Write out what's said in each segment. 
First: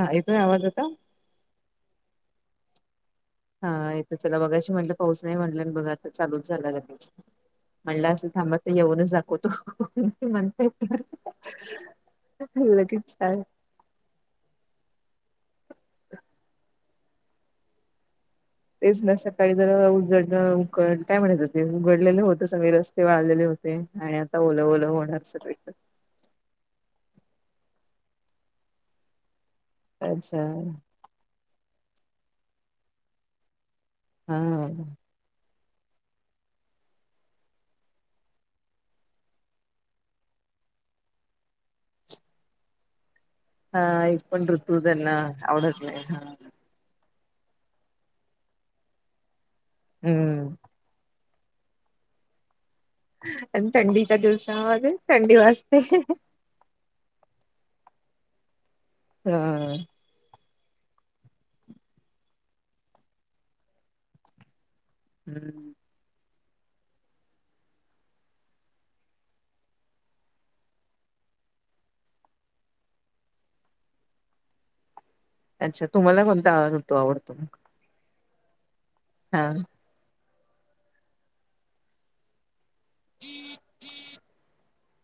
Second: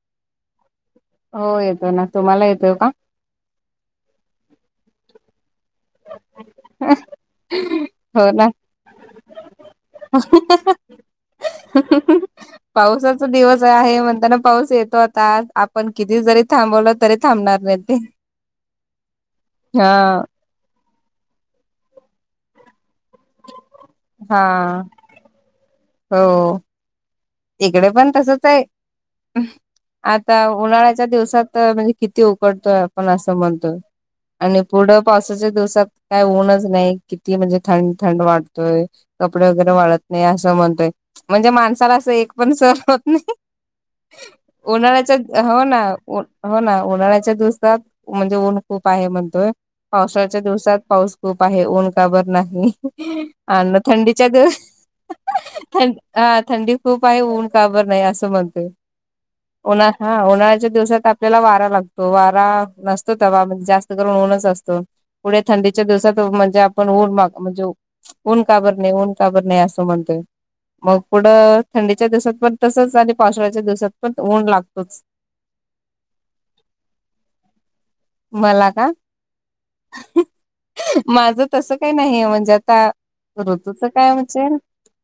हा एतोय आवाज आता? हो येतो ना तुम्हाला येतोय का? हा तर चला बघायशी म्हटलं पाऊस नाही म्हटला आणि बघा आता चालूच झाला लगेच. म्हणलं असं हो ना. थांबत येऊनच दाखवतो म्हणताय ह लगेचछ पावसाचा दिवस आहे म्हणताना पाऊस येतो आता आपण किती जरी थांबवलं तरी थांबणार नाही ते तेच ना सकाळी जर हा उजड काय म्हणायचं ते उघडलेले होत सगळे रस्ते वाळलेले होते. आणि आता हा ओलं ओलं होणार सगळीकडे हो इकडे पण तसच आहे अच्छा आता उन्हाळ्या च्या दिवसात म्हणजे किती उकडतो आपण असं म्हणतो आणि हा. पुढ पावसाच्या दिवसात काय ऊनच नाही किती म्हणजे थंड थंड वाढतोय. कपडे वगैरे वाळत नाही असं म्हणतोय म्हणजे माणसाला असं एक पण सहण होत नाही. हा एक पण ऋतू त्यांना उन्हाळ्याच्या हो ना आवडत नाही हा हो ना उन्हाळ्याच्या दुसत. म्हणजे ऊन खूप आहे म्हणतोय पावसाळच्या हम्म. दिवसात पाऊस खूप आहे ऊन का बर नाही. आणि अ्णा थंडीच्या दिवसामध्ये थंडी वाजते. दिवसं हा थंडी पाय ऊन काबर नाही असं म्हणते. हा हा उन्हाळ्याच्या दिवसात आपल्याला वारा लागतो वारा नसतो त बा जास्त करून ऊन्हच असतो. पुढे हम्म थंडीच्या दिसात म्हणजे आपण ऊन माग म्हणजे ऊन काबर नाही ऊन काबर नाही असं म्हणतोय. मग पुढं थंडीच्या दिवसात पण तसंच आणि पावसाळ्याच्या दिवसात पण ऊन लागतोच. अच्छा तुम्हाला कोणता ऋतू आवडतो म मला का? हा माझं तस काही नाहीय म्हणजे आता ऋतूच काय म्हणजे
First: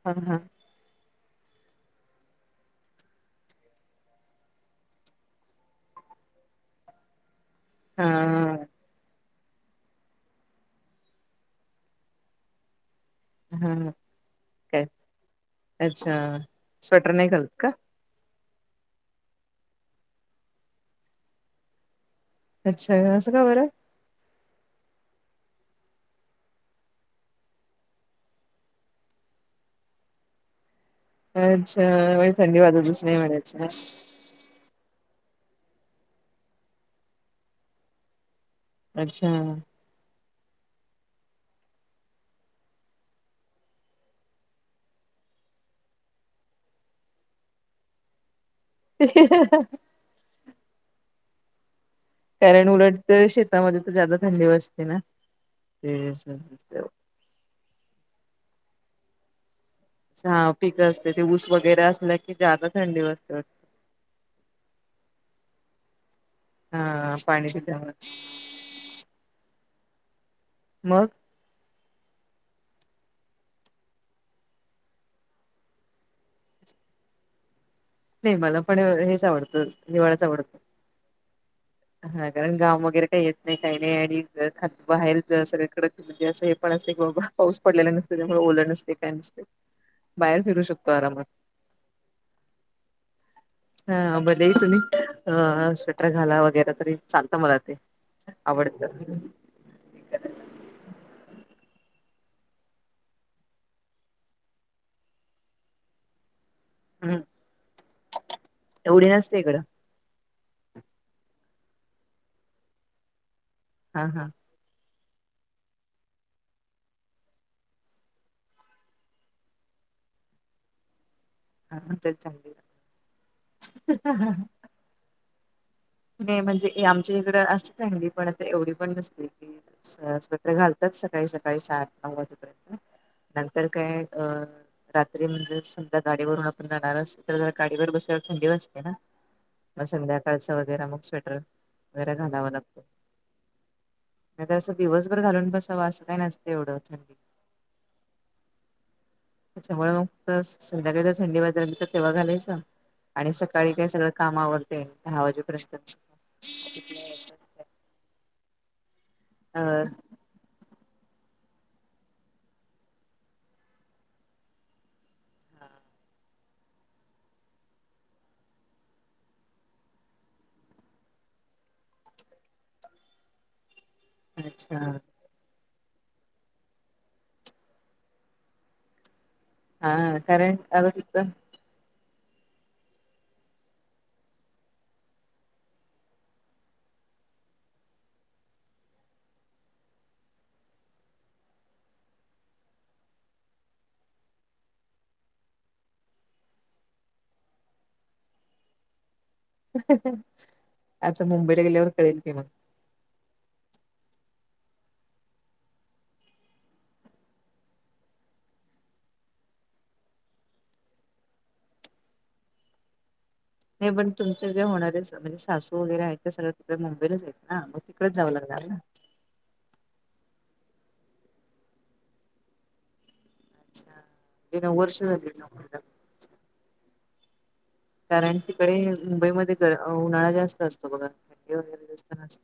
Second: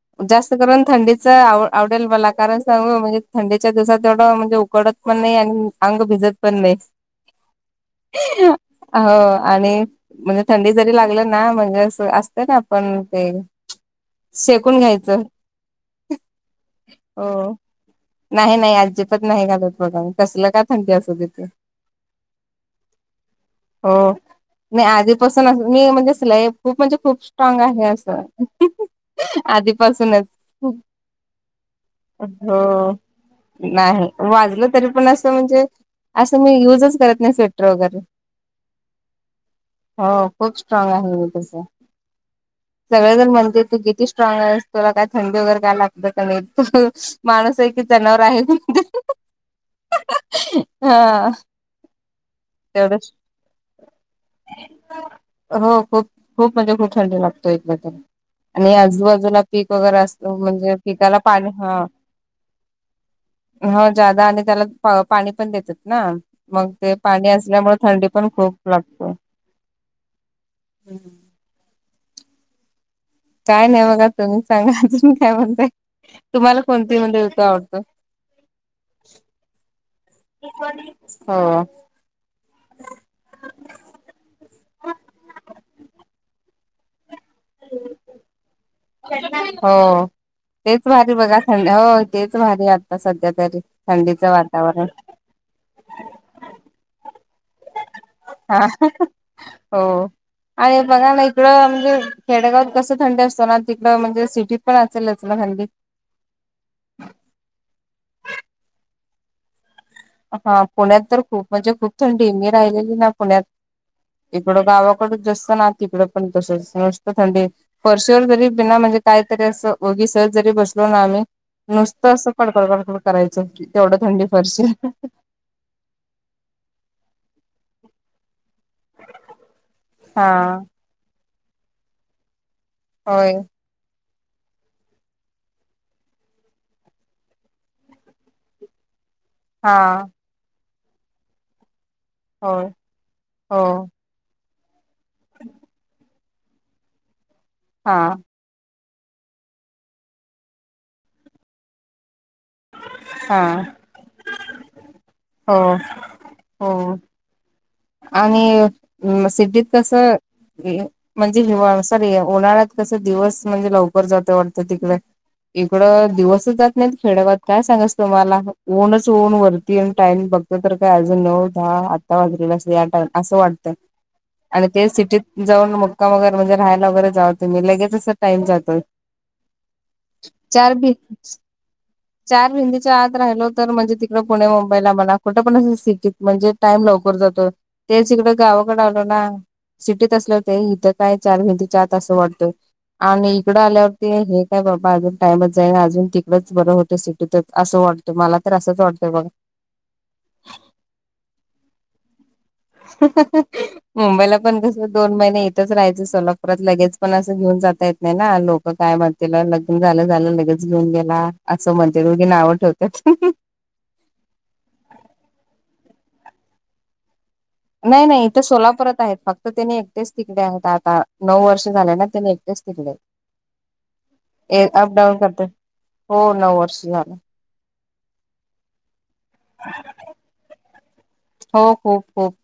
हा हा जास्त करून थंडी आवडेल मला कारण सांग म्हणजे थंडीच्या दिवसात एवढं म्हणजे उकडत पण नाही आणि अंग भिजत. पण नाही. [inaudible] हा हो आणि म्हणजे थंडी जरी लागल ना म्हणजे अस अस. तर आपण ते हा शेकून काय घ्यायचं. अच्छा स्वेटर हो नाही घालत का नाही नाही अजिबात नाही घातात बघा कसलं का थंडी असू दे त. अच्छा असं का बरं. हो नाही आधीपासून मी म्हणजे सलाई खूप म्हणजे खूप स्ट्राग आहे असं. आधीपासूनच खूप अच्छा व थंडी वाधतस नाही म्हच. नाही वाजलं तरी पण असं म्हणजे असं मी युजच करत नाही स्वेटर वगैरे अच्छा हो खूप स्ट्रॉग आहे मी तसं. सगळे जण म्हणते तू किती स्ट्राँग आहेस तुला काय? थंडी वगैरे काय लागत का नाही माणस आहे की जनावर आहे. ह हा कारण उलट तेवढंच तर शेतामध्ये तर जदा थंडी वाजते ना हो ते खूप खूप मजे खूप थंड लागतो एकदा आणि आजूबाजूला पीक वगैरे अस हा म्हणजे पिकं असते पिकायला ते ऊस पाणी हा वगैरे असल्या की जादा थंडी वाजते हो जादा आणि त्याला पाणी पण देतात ना मग ते हा पाणी असल्यामुळे थंडी दिल्यामुळे पण खूप लागते. मग काय नाही बघा तुम्ही सांगा अजून काय म्हणते तुम्हाला कोणती म्हणे ऋतू आवडतो? नाही मला पण हेच आवडतं दिवाळाच आवडतं. हो. हा कारण गाव वगैरे काही येत नाही काही नाही आणि बाहेर ज सगळ्याकडे म्हणजे असं हे पण असेल की बाबा पाऊस पडलेला नसतो त्यामुळे ओलं नसते काय नसते बाहेर फिरू शकतो आरामात थं हो तेच भारी आता सध्या तरी हा थंडीचं भलेही तुम्ही वातावरण. अ स्वेटर घाला वगैरे तरी चालतं मला ते हा आवडतं हो. आणि बघा ना इकडं म्हणजे खेडेगावात कसं थंडी असतो ना तिकडं म्हणजे सिटीत पण असेलच ना थंडी हम्म एवढी नसते इकडं हा पुण्यात तर खूप म्हणजे खूप थंडी मी राहिलेली ना पुण्यात हा हा इकडं गावाकडच जस्त ना तिकड पण तस मस्त थंडी. वर्शीवर जरी बिना म्हणजे काहीतरी असं वगी सहज जरी बसलो ना आम्ही. हा तरी नुसतं असं चांगली कडकड कडकड करायचं तेवढं थंडी फारशी म्हणजे आमच्या इकडं असत चली पण आता एवढी पण नसते की स्वत्र हा घाल सकाळी सकाळी सात नऊ वाजेपर्यंत होय नंतर काय अ रात्री म्हणजे समधा गाडीवरून आपण जाणार अस तर ज गाडीवर बसायला थंडी वा असते ना. मग हा संध्याकाळच वगैरे मग स्वेटर वगैरे घालावा होय लागतो हो नाही तर असं दिवसभर घालून बसावं असं काही नसत एवढं थं हा. त्याच्यामुळे मग संध्याकाळी ज थंडी बाजारली तर तेव्हा घालायच. आणि हा सकाळी काय सगळं काम आवडते दहा हो वाजेपर्यंत. हो आणि अ सिड्डीत कसं म्हणजे हि सॉरी उन्हाळ्यात कस दिवस म्हणजे लवकर जात वाटतं तिकडे. इकडं दिवसच जात. नाही खेडाबाद काय सांगाय तु मला ऊनच ऊन वरती टाईम बघत तर काय अजून नऊ दहा. ा असं वाटतं आणि अच्छा ते सिटीत.. जाऊन मक्कामगैर म्हणजे राहायला वगैरे जाव तु म्ी लगेच असं टाइम जातोय. हा कारण चार आता बी [inaudible] चार हिंदीच्या आत राहिलो तर म्हणजे तिकडे पुणे मुंबईला मला कुठे पण सिटीत म्हणजे टाइम लवकर जातो. ते त इिकडं गावाकडे आल ना सिटीत असल होते इथं काय चार भिंती तसं वाटतं आणि इकडं आल्यावरती हे काय बाबा अजून टाइमच जाईल अजून तिकडंच बरं होतं सिटीतच असं वाट? तुम्हाला तर असंच वाटतंय बघ आता मुंबईला गेल्यावर कळेल की मग? ह ह मुंबईला पण कस दोन महिने इथंच राहायचं सोलापुरात लगेच पण असं घेऊन जाता येत नाही ना लोक काय म्हण. त्याला लग्न झालं झालं लगेच घेऊन गेला असं म्हणते दोघीना आवट होत नाही पण तुमचे जेणारे म्हणजे सासू वगैरे आहेत त्या सगळ्या तडे मुंबईलाच आहेत ना मग नाही तिकडेच नाही जावं इथं लागणार ना. सोलापुरात आहेत फक्त तर त्याने एकटेच तिकडे आहेत आता नऊ वर्ष झाले ना त्याने एकटेच तिकडे अच्छा, म्हणजे नऊ एक अप वर्ष डाऊन झाली करत नोकरीला. हो नऊ वर्ष झालं कारण तिकडे मुंबईमध्ये उन्हाळा जास्त असतो बघा खे हो वगैरे खूप खूप जास्तत.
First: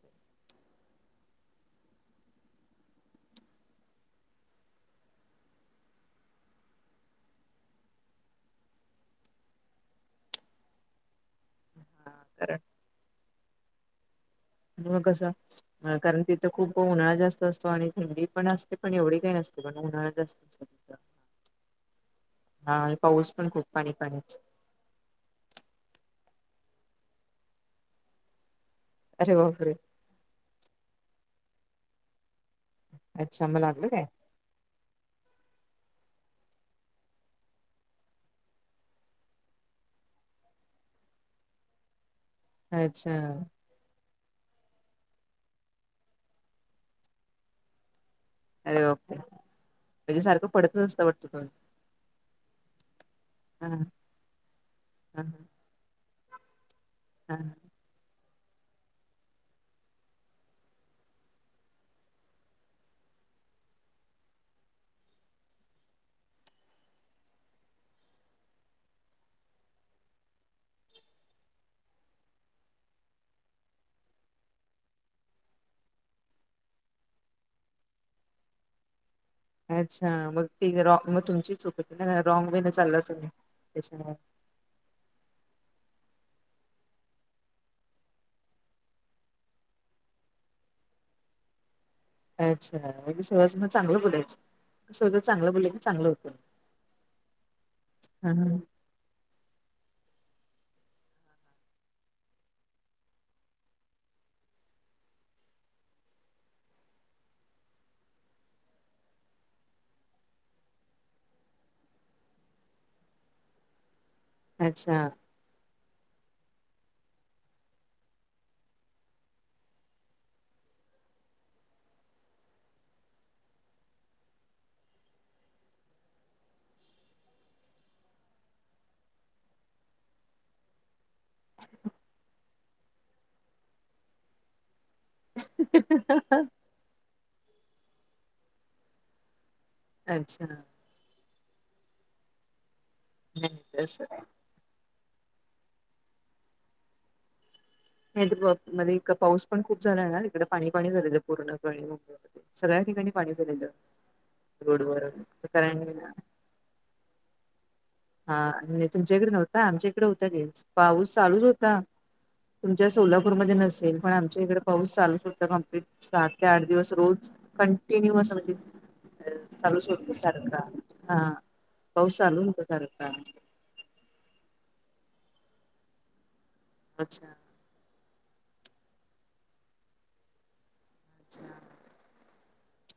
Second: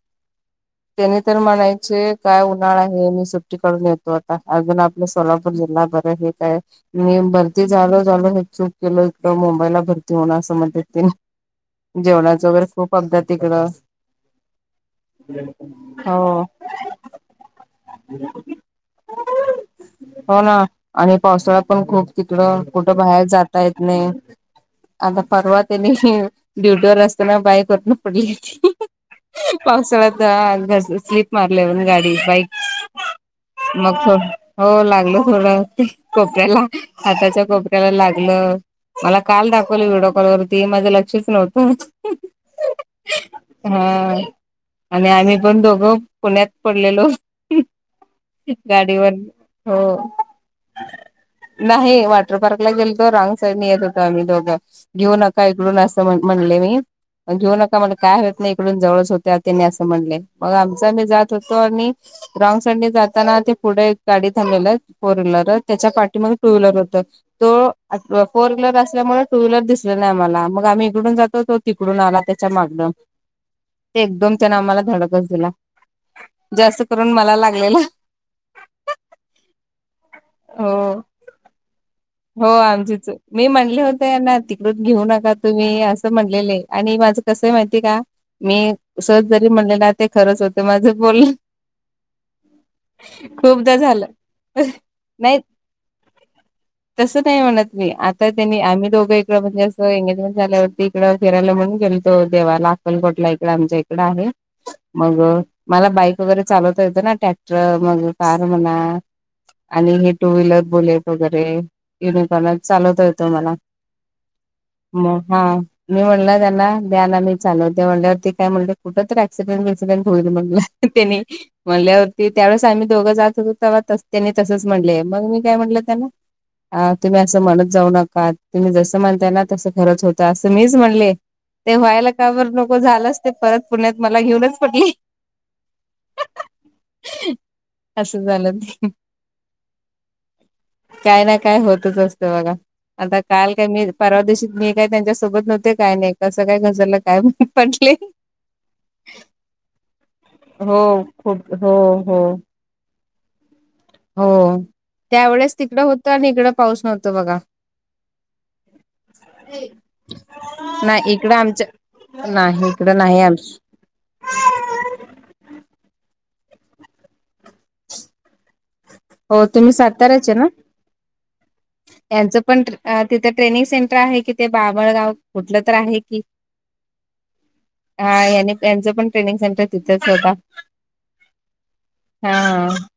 त्यानी तर म्हणायचे काय उन्हाळा आहे मी सुट्टीकडून येतो आता अजून! आप सोलापूर जिल्हा बर हे का आहे. मी भरती झालो झालो हे चूक केल इकं मुंबईला भरती होणं असं म्हणत. हा जेवणाच कारण वगैरे खूप अपदात तिकडं मग कसं कारण हो तिथं खूप उन्हाळा जास्त असतो आणि थंडी पण असते पण एवढी काही नसते पण उन्हाळा जास्त. हो ना असतो. तिथं. आणि पावसाळा पण खूप तिकड हा आणि कुठं बाहेर पाऊस पण जाता खूप येत पाणी नाही. पाणीच आता परवा त्यांदिवशी ड्युटी वर असताना बाईक वरना पडली होती. अरे बापरे पावसाळ्यात हा घस स्लीप मारल वर गाडी बाईक अच्छा लागलं मग काय? फग हो लागलं थोडं कोपऱ्याला हाताच्या कोपऱ्याला लागलं. मला काल दाखवल व्हिडिओ कॉल वरती माझं लक्षच नव्हतं. अच्छा हा आणि आम्ही पण दोघं पुण्यात पडलेलो. अरे गाडीवर बापरे हो म्हणजे सारखं पडतच असतं वाटतं तुम्ही नाही वॉटर पार्कला गेलतो रॉंग साईडनी हा येत होतो आम्ही दोघं घेऊ हा नका हा. इडून असं म म्हणले मी अ हा. घेऊ नका म्हण काय होत नाय इकडून जवळच होत्यात त्यांनी असं म्हणलय मग आमचा आमी जात होतो आणि रॉग साईडने जाताना ते पुढ एक गाडी थांबलेलं फोर व्हीलर त्याच्या पाठीमाग टू व्हीलर होत. तो आत फोर व्हीलर असल्यामुळे टू व्हीलर दिसली नाय आम्हाला मग आम्ही इकडून जातोतो तिकडून आला त्याच्या मागनं एकदम त्यानं आम्हाला धडकच दिला जास्त करून मला लागलेल. अच्छा मग ते रॉक म तुमची चुक ये. हो आमचीच चुक मी म्हणले होते त्याच्या याना ति कडून घेऊ नका तुम्ही असं म्हणलेले आणि माझं कसं माहितीये का? मी सहज जरी म्हणले ना ते खरंच होते माझं बोलन. अच्छा म्हणजे सहजच म खूपदा चांगलं झालं बोलायचं सगळं नाही चांगलं बोलेल की चांगलं होत. तसं काय म्हणत नही. आता त्यांनी आम्ही दोघ एक तेव्हा म असं एंगेजमेंट झाल्यावरती इकडं फिरायला म्हणून गेलतो देवाला अक्कलकोटला इकडे आमच्या इकंड आहे. मंग मला बाईक वगैरे चालवता येतं ना टॅक्टर मग कार म्हणा आणि हे टू व्हीलर बुलेट वगैरे [unintelligible] चालवता येतो मला हा म अच्छा हा. मी म्हणलं त्यांना दया ना मी चालवते म्हटल्यावरती टे काय म्हणले कुठं तर ऍक्सिडेंट बिक्सिडेंट होईल म्हणलं त त्यानी म्हणल्यावरती त्यावेळेस आम्ही दोघं जात होतो तवां त्यांनी तसंच म्हणले मग मी काय म्हटलं त्यांना अ तुम्ही असं म्हणत जाऊ नका तुम्ही जसं म्हणताय ना तसं खरंच होतय असं मीच म्हणले. ते व्हायला का बरं नको झालंच ते परत पुण्यात मला घेऊनच पडले. [unintelligible] असं झालं ते अच्छा काय ना काय होतच असतं बघा आता काल नाही काय मी तसं परवा दिवशीचं मी नाय त्यांच्या सोबत नव्हते काय नाय कसं काय घसरल काय माहिती पडले. नायातर [unintelligible] मध्ये इतका पाऊस पण खूप झालाय ना तिकडे पाणी पाणी हो झालेलं खूप पूर्ण हो कडे हो [unintelligible] सगळ्या ठिकाणी पाणी झालेलं. हो रोडवर त्यावेेळेस तिकडं कारण होतं आणि इकडं पाऊस नव्हतं बघा. हा नाय तुमच्याकडे नव्हता आमच्या इकडे होता की नाही पाऊस इकडं चालूच होता. आमच्या नाही तुमच्या इकडं नाही आम सोलापूरमध्ये नसेल पण आमच्या इकड पाऊस चालूच होत कंप्लीट सात ते आठ दिवस रोज कंटिन्यू असं म्हणजे अ हो तुम्ही चालू होता साताराचे ना सारखा हा पाऊस चालून होता. अ सारखा तिथं ट्रेनिंग सेंटर आहे की, ते बाबळगाव कुठलं तर आहे की, अच्छा हा यानी यांचं पण ट्रेनिंग सेंटर तिथेच होता. [unintelligible] हा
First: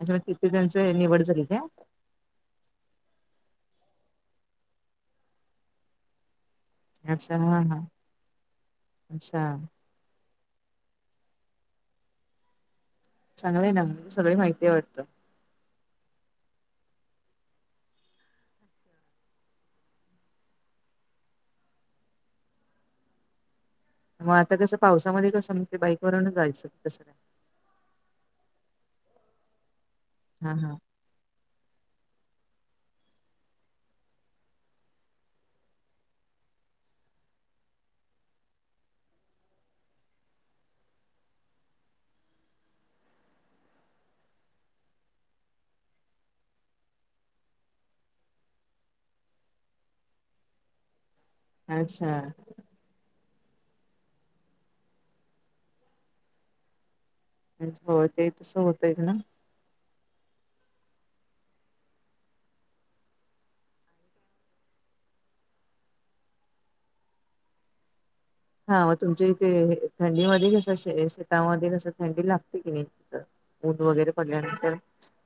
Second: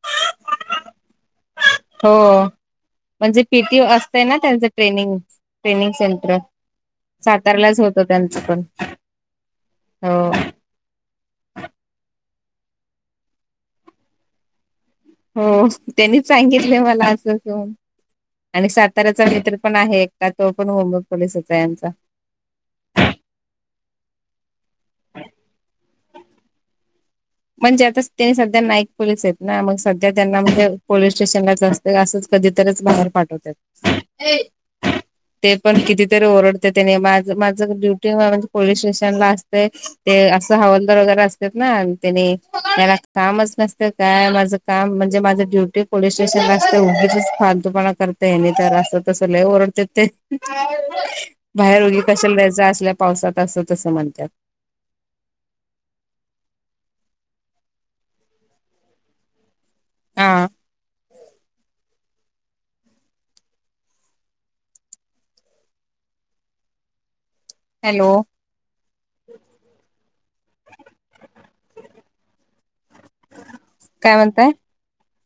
अच्छा तिथे त्यांचा एरिया वड झाली का? हो म्हणजे पीटी असते ना त्यांचं ट्रेनिंग ट्रेनिंग सेंटर. अच्छा हा हा सातारालाच होत त्यांचं पण अच्छा हो. चांगलं आहे ना सगळी माहिती आहे वाटतं. हो त्यांनीच सांगितले मला असं घेऊन. आणि साताऱ्याचा मित्र पण आहे एकटा तो पण मुंबई पोलिसचा आहे यांचा. मग आता कसं पावसामध्ये कसं म्हण ते बाईक वरूनच जायचं तसं म्हणजे आता त्यांनी सध्या नाईक पोलीस आहेतेत ना मग सध्या त्यांना हा म्हणजे हा पोलीस स्टेशनलाच जास्त असंच कधीतरीच बाहेर पाठवतात. ते पण कितीतरी ओरडते त्याने माझ माझं ड्युटी म्हणजे पोलीस स्टेशनला अस तय ते असं हवालदार वगैरे असतात ना त्याने मला कामच नसत काय माझं काम म्हणजे माझं ड्युटी पोलीस स्टेशन असते उगीचच फालतूपणा करताय नाही तर असं तसं लय ओरडते ते बाहेर रोगी अच्छा कशा लज असल्या पावसात असं तसं म्हणतात. म्ह हो ते तसं होतय ग. हा. हॅलो हा मग तुमच्या इथे थंडीमध्ये कसं श शेतामध्ये कस थंडी लागते की नाही. ऊन वगैरे काय म्हणताय पडल्यानंतर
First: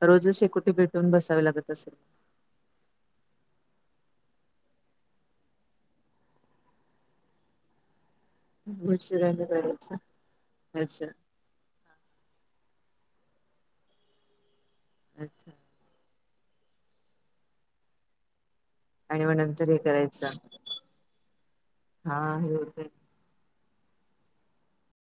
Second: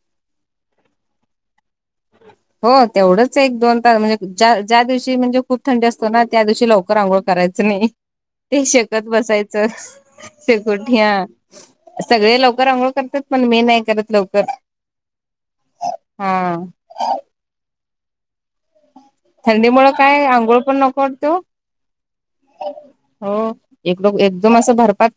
रोजच शेकोटी पेटून बसावे लागत असेल. हो तेवढंच एक दोन तास म्हणजे्या ज्या दिवशी म्हणजे खूप थंडी असतो ना त्या दिवशी लवकर आंघोळ करायचं नाही. [inaudible] ते शेकत भटशिरांनी बसायचं करायचा. अच्छा शेकोट्या. सगळे लवकर अंघोळ करतात पण मी नाही करत लवकर. अच्छा. हा. आणि मग नंतर हे थंडीमुळ काय करायचं आंघोळ पण नको वाटतीय. हा हे होतय. हो. एकडोक एकदम असं भरपात